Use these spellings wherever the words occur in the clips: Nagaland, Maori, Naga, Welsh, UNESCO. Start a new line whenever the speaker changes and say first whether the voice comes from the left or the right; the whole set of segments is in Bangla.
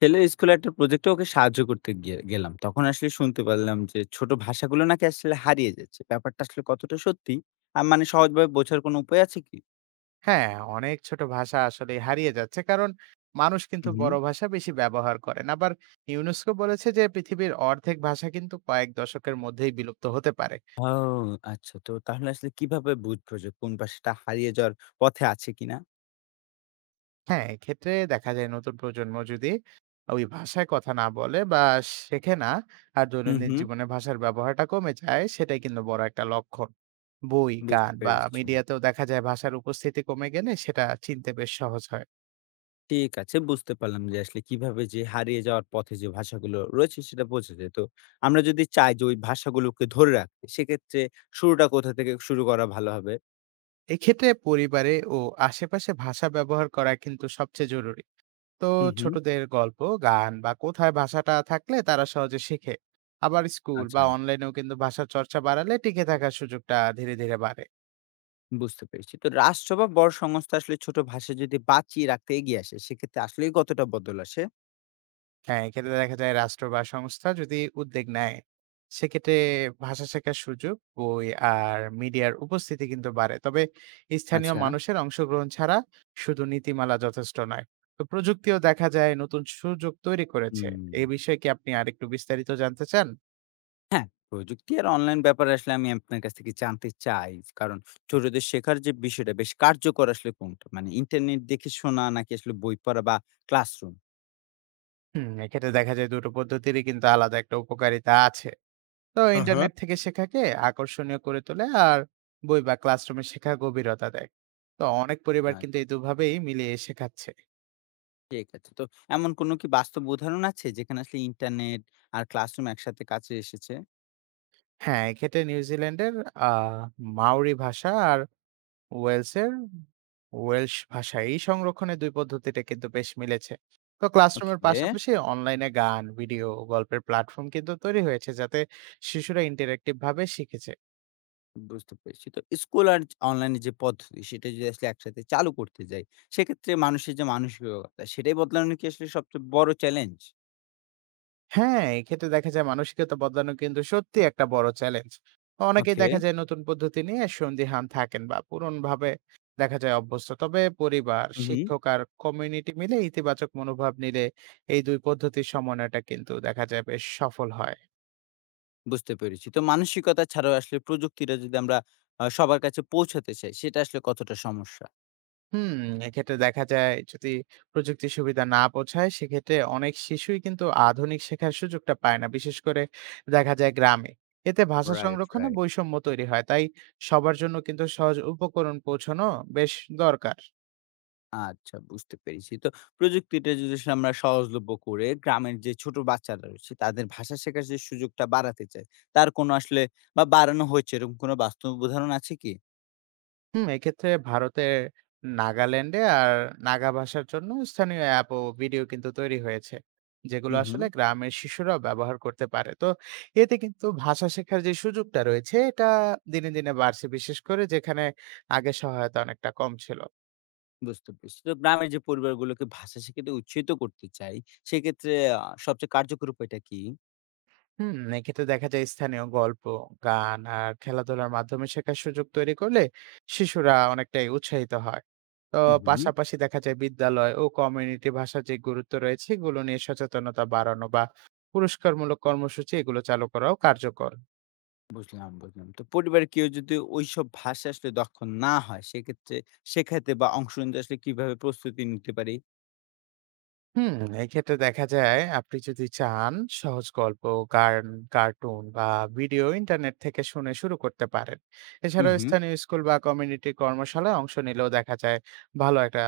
left: ছেলের স্কুলে একটা প্রজেক্টে ওকে সাহায্য করতে গিয়ে গেলাম। তখন আসলে শুনতে পারলাম যে ছোট ভাষাগুলো নাকি আসলে হারিয়ে যাচ্ছে। ব্যাপারটা আসলে কতটা সত্যি? মানে সহজভাবে বোঝার কোনো উপায় আছে কি?
right: হ্যাঁ, অনেক ছোট ভাষা আসলে হারিয়ে যাচ্ছে। কারণ মানুষ কিন্তু
left: হুম, হুম।
right: বড় ভাষা বেশি ব্যবহার করেন। আবার ইউনেস্কো বলেছে যে পৃথিবীর অর্ধেক ভাষা কিন্তু কয়েক দশকের মধ্যেই বিলুপ্ত হতে পারে।
left: ও, আচ্ছা। তো তাহলে আসলে কিভাবে বুঝবো যে কোন ভাষাটা হারিয়ে যাওয়ার পথে আছে কিনা?
right: হ্যাঁ, এক্ষেত্রে দেখা যায় নতুন প্রজন্ম যদি ওই ভাষায় কথা না বলে বা শেখে না, আর
left: হুম,
right: দৈনন্দিন
left: হুম।
right: জীবনে ভাষার ব্যবহারটা কমে যায়, সেটাই কিন্তু বড় একটা লক্ষণ। বই, গান
left: বুঝতে
right: বা
left: পেরেছি।
right: মিডিয়াতেও দেখা যায় ভাষার উপস্থিতি কমে গেলে সেটা চিনতে বেশ সহজ হয়।
left: ঠিক আছে, বুঝতে পারলাম যে আসলে কিভাবে যে হারিয়ে যাওয়ার পথে যে ভাষাগুলো রয়েছে সেটা বোঝা যায়। তো আমরা যদি চাই যে ওই ভাষাগুলোকে ধরে রাখতে সেক্ষেত্রে শুরুটা কোথা থেকে শুরু করা ভালো হবে?
right: এক্ষেত্রে পরিবারে ও আশেপাশে ভাষা ব্যবহার করা কিন্তু সবচেয়ে জরুরি। তো
left: হুম, হুম।
right: ছোটদের গল্প, গান বা কোথায় ভাষাটা থাকলে তারা সহজে শেখে, আবার স্কুল বা
left: আচ্ছা।
right: অনলাইনেও কিন্তু ভাষা চর্চা বাড়ালে টিকে থাকার সুযোগটা ধীরে ধীরে বাড়ে।
left: বুঝতে পেরেছি। তো রাষ্ট্র বা বড় সংস্থা আসলে ছোট ভাষা যদি বাঁচিয়ে রাখতে এগিয়ে আসে, সেক্ষেত্রে আসলেই কতটা বদল আসে?
right: হ্যাঁ, এক্ষেত্রে দেখা যায় রাষ্ট্র বা সংস্থা যদি উদ্যোগ নেয়, সেক্ষেত্রে ভাষা শেখার সুযোগ, বই আর মিডিয়ার উপস্থিতি কিন্তু বাড়ে। তবে স্থানীয়
left: আচ্ছা।
right: মানুষের অংশগ্রহণ ছাড়া শুধু নীতিমালা যথেষ্ট নয়। তো প্রযুক্তিও দেখা যায় নতুন সুযোগ তৈরি করেছে।
left: হুম,
right: এই বিষয়ে কি আপনি আরেকটু বিস্তারিত জানতে চান?
left: হ্যাঁ, প্রযুক্তি আর অনলাইন ব্যাপারে আসলে আমি আপনার কাছ থেকে জানতে চাই। কারণ ছোটদের শেখার যে বিষয়টা বেশ কার্যকর আসলে কোনটা? মানে ইন্টারনেট দেখে শোনা নাকি আসলে বই পড়া বা ক্লাসরুম?
right: হুম, এক্ষেত্রে দেখা যায় দুটো পদ্ধতিরই কিন্তু আলাদা একটা উপকারিতা আছে। তো
left: হ্যাঁ।
right: ইন্টারনেট থেকে শেখাকে আকর্ষণীয় করে তোলে, আর বই বা ক্লাসরুমে শেখা গভীরতা দেয়। তো অনেক পরিবার
left: আ
right: কিন্তু এই দুভাবেই মিলিয়ে শেখাচ্ছে।
left: ঠিক আছে। তো এমন কোনো কি বাস্তব উদাহরণ আছে যেখানে আসলে ইন্টারনেট আর ক্লাসরুম একসাথে কাজে এসেছে?
right: হ্যাঁ, এক্ষেত্রে নিউজিল্যান্ডের আ মাওরি ভাষা আর ওয়েলসের ওয়েলশ ভাষা, এই সংরক্ষণের ২ পদ্ধতিটা কিন্তু বেশ মিলেছে। তো ক্লাসরুমের
left: ওকে।
right: পাশাপাশি অনলাইনে গান, ভিডিও, গল্পের প্ল্যাটফর্ম কিন্তু তৈরি হয়েছে, যাতে শিশুরা ইন্টারেক্টিভ ভাবে শিখেছে।
left: বুঝতে পেরেছি। তো স্কুল আর অনলাইন যে পদ্ধতি সেটা যদি আসলে একসাথে চালু করতে যাই, সেক্ষেত্রে মানুষের যে মানসিকতা সেটাই বদলানো কি আসলে সবচেয়ে বড় চ্যালেঞ্জ?
right: হ্যাঁ, এক্ষেত্রে দেখা যায় মানসিকতা বদলানো কিন্তু সত্যি একটা বড় চ্যালেঞ্জ। অনেকেই
left: ওকে।
right: দেখা যায় নতুন পদ্ধতি নিয়ে সন্দিহান থাকেন বা পুরনভাবে দেখা যায় অভ্যস্ত। তবে পরিবার,
left: হুম, হুম,
right: শিক্ষক আর কমিউনিটি মিলে ইতিবাচক মনোভাব নিলে এই ২ পদ্ধতির সমন্বয়টা কিন্তু দেখা যায় বেশ সফল হয়।
left: বুঝতে পেরেছি। তো মানসিকতা ছাড়াও আসলে প্রযুক্তিটা যদি আমরা সবার কাছে পৌঁছাতে চাই সেটা আসলে কতটা সমস্যা?
right: হুম, এক্ষেত্রে দেখা যায় যদি প্রযুক্তির সুবিধা না পৌঁছায়, সেক্ষেত্রে অনেক শিশুই কিন্তু আধুনিক শেখার সুযোগটা পায় না, বিশেষ করে দেখা যায় গ্রামে। এতে ভাষা
left: রাইট,
right: সংরক্ষণে
left: রাইট।
right: বৈষম্য তৈরি হয়। তাই সবার জন্য কিন্তু সহজ উপকরণ পৌঁছানো বেশ দরকার।
left: আচ্ছা, বুঝতে পেরেছি। তো প্রযুক্তিটা যদি আসলে আমরা সহজলভ্য করে গ্রামের যে ছোট বাচ্চারা রয়েছে তাদের ভাষা শেখার যে সুযোগটা বাড়াতে চাই, তার কোনো আসলে বা বাড়ানো হয়েছে এরকম কোনো বাস্তব উদাহরণ আছে কি?
right: হুম, এক্ষেত্রে ভারতের নাগাল্যান্ডে আর নাগা ভাষার জন্য স্থানীয় অ্যাপ ও ভিডিও কিন্তু তৈরি হয়েছে, যেগুলো
left: হুম, হুম।
right: আসলে গ্রামের শিশুরাও ব্যবহার করতে পারে। তো এতে কিন্তু ভাষা শেখার যে সুযোগটা রয়েছে এটা দিনে দিনে বাড়ছে, বিশেষ করে যেখানে আগে সহায়তা অনেকটা কম ছিল।
left: বুঝতে পেরেছি। তো গ্রামের যে পরিবারগুলোকে ভাষা শিখাতে উৎসাহিত করতে চাই, সেক্ষেত্রে সবচেয়ে কার্যকর উপায়টা কি?
right: হুম, এক্ষেত্রে দেখা যায় স্থানীয় গল্প, গান আর খেলাধুলার মাধ্যমে শেখার সুযোগ তৈরি করলে শিশুরা অনেকটাই উৎসাহিত হয়। তো
left: হুম, হুম।
right: পাশাপাশি দেখা যায় বিদ্যালয় ও কমিউনিটি ভাষার যে গুরুত্ব রয়েছে এগুলো নিয়ে সচেতনতা বাড়ানো বা পুরস্কারমূলক কর্মসূচি এগুলো চালু করাও কার্যকর।
left: বুঝলাম, বুঝলাম। তো পরিবারের কেউ যদি ওইসব ভাষা আসলে দক্ষ না হয়, সেক্ষেত্রে শেখাতে বা অংশ নিতে আসলে কিভাবে প্রস্তুতি নিতে পারি?
right: হুম, এক্ষেত্রে দেখা যায় আপনি যদি চান সহজ গল্প, গান, কার্টুন বা ভিডিও ইন্টারনেট থেকে শুনে শুরু করতে পারেন।
left: হুম,
right: এছাড়াও
left: হুম।
right: স্থানীয় স্কুল বা কমিউনিটি কর্মশালায় অংশ নিলেও দেখা যায় ভালো একটা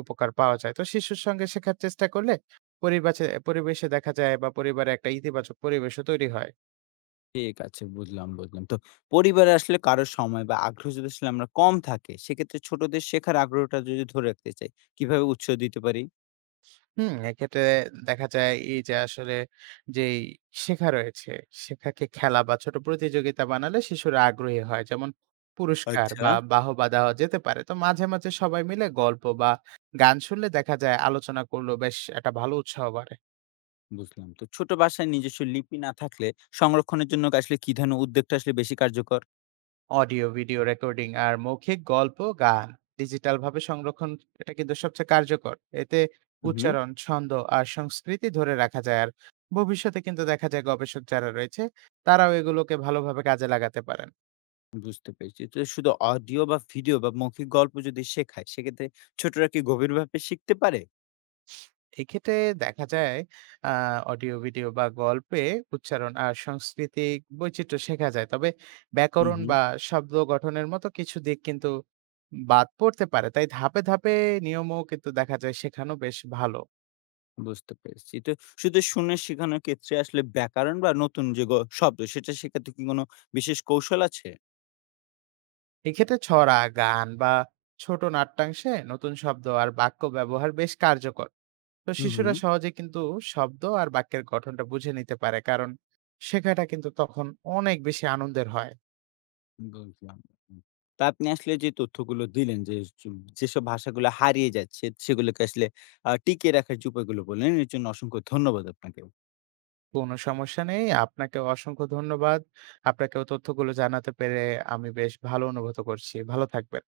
right: উপকার পাওয়া যায়। তো শিশুর সঙ্গে শেখার চেষ্টা করলে পরিবাচে পরিবেশে দেখা যায় বা পরিবারে একটা ইতিবাচক পরিবেশও তৈরি হয়।
left: ঠিক আছে, বুঝলাম, বুঝলাম। তো পরিবারে আসলে কারো সময় বা আগ্রহ যদি আসলে আমরা কম থাকে, সেক্ষেত্রে ছোটদের শেখার আগ্রহটা যদি ধরে রাখতে চাই, কিভাবে উৎসাহ দিতে পারি?
right: হুম, এক্ষেত্রে দেখা যায় এই যে আসলে যেই শেখা রয়েছে, শেখাকে খেলা বা ছোট প্রতিযোগিতা বানালে শিশুরা আগ্রহী হয়। যেমন পুরস্কার
left: আচ্ছা।
right: বা বাহবা দেওয়া যেতে পারে। তো মাঝে, মাঝে সবাই মিলে গল্প বা গান শুনলে দেখা যায় আলোচনা করলেও বেশ একটা ভালো উৎসাহ বাড়ে।
left: বুঝলাম। তো ছোট বাসায় নিজস্ব লিপি না থাকলে সংরক্ষণের জন্য আসলে কি ধরনের উদ্যোগটা আসলে বেশি কার্যকর?
right: অডিও, ভিডিও রেকর্ডিং আর মৌখিক গল্প, গান ডিজিটালভাবে সংরক্ষণ, এটা কিন্তু সবচেয়ে কার্যকর। এতে
left: হুম, হুম।
right: উচ্চারণ, ছন্দ আর সংস্কৃতি ধরে রাখা যায়। আর ভবিষ্যতে কিন্তু দেখা যায় গবেষক যারা রয়েছে তারাও এগুলোকে ভালোভাবে কাজে লাগাতে পারেন।
left: বুঝতে পেরেছি। তো শুধু অডিও বা ভিডিও বা মৌখিক গল্প যদি শেখায়, সেক্ষেত্রে ছোটরা কি গভীরভাবে শিখতে পারে?
right: এক্ষেত্রে দেখা যায় আ অডিও, ভিডিও বা গল্পে উচ্চারণ আর সাংস্কৃতিক বৈচিত্র্য শেখা যায়। তবে
left: হুম,
right: ব্যাকরণ
left: হুম।
right: বা শব্দ গঠনের মতো কিছু দিক কিন্তু বাদ পড়তে পারে। তাই ধাপে, ধাপে নিয়মও কিন্তু দেখা যায় শেখানো বেশ ভালো।
left: বুঝতে পেরেছি। তো শুধু শুনে শেখানোর ক্ষেত্রে আসলে ব্যাকরণ বা নতুন যে শব্দ সেটা শেখাতে কি কোনো বিশেষ কৌশল আছে?
right: এক্ষেত্রে ছড়া, গান বা ছোট নাট্যাংশে নতুন শব্দ আর বাক্য ব্যবহার বেশ কার্যকর। তো
left: হুম,
right: শিশুরা
left: হুম।
right: সহজে কিন্তু শব্দ আর বাক্যের গঠনটা বুঝে নিতে পারে, কারণ শেখাটা কিন্তু তখন অনেক বেশি আনন্দের হয়।
left: বুঝলাম। হুম। তো আপনি আসলে যে তথ্যগুলো দিলেন যে, সু যেসব ভাষাগুলো হারিয়ে যাচ্ছে সেগুলোকে আসলে টিকিয়ে রাখার যে উপায়গুলো বললেন এর জন্য অসংখ্য ধন্যবাদ আপনাকে।
right: কোনো সমস্যা নেই। আপনাকে অসংখ্য ধন্যবাদ। আপনাকেও তথ্যগুলো জানাতে পেরে আমি বেশ ভালো অনুভূত করছি। ভালো থাকবেন।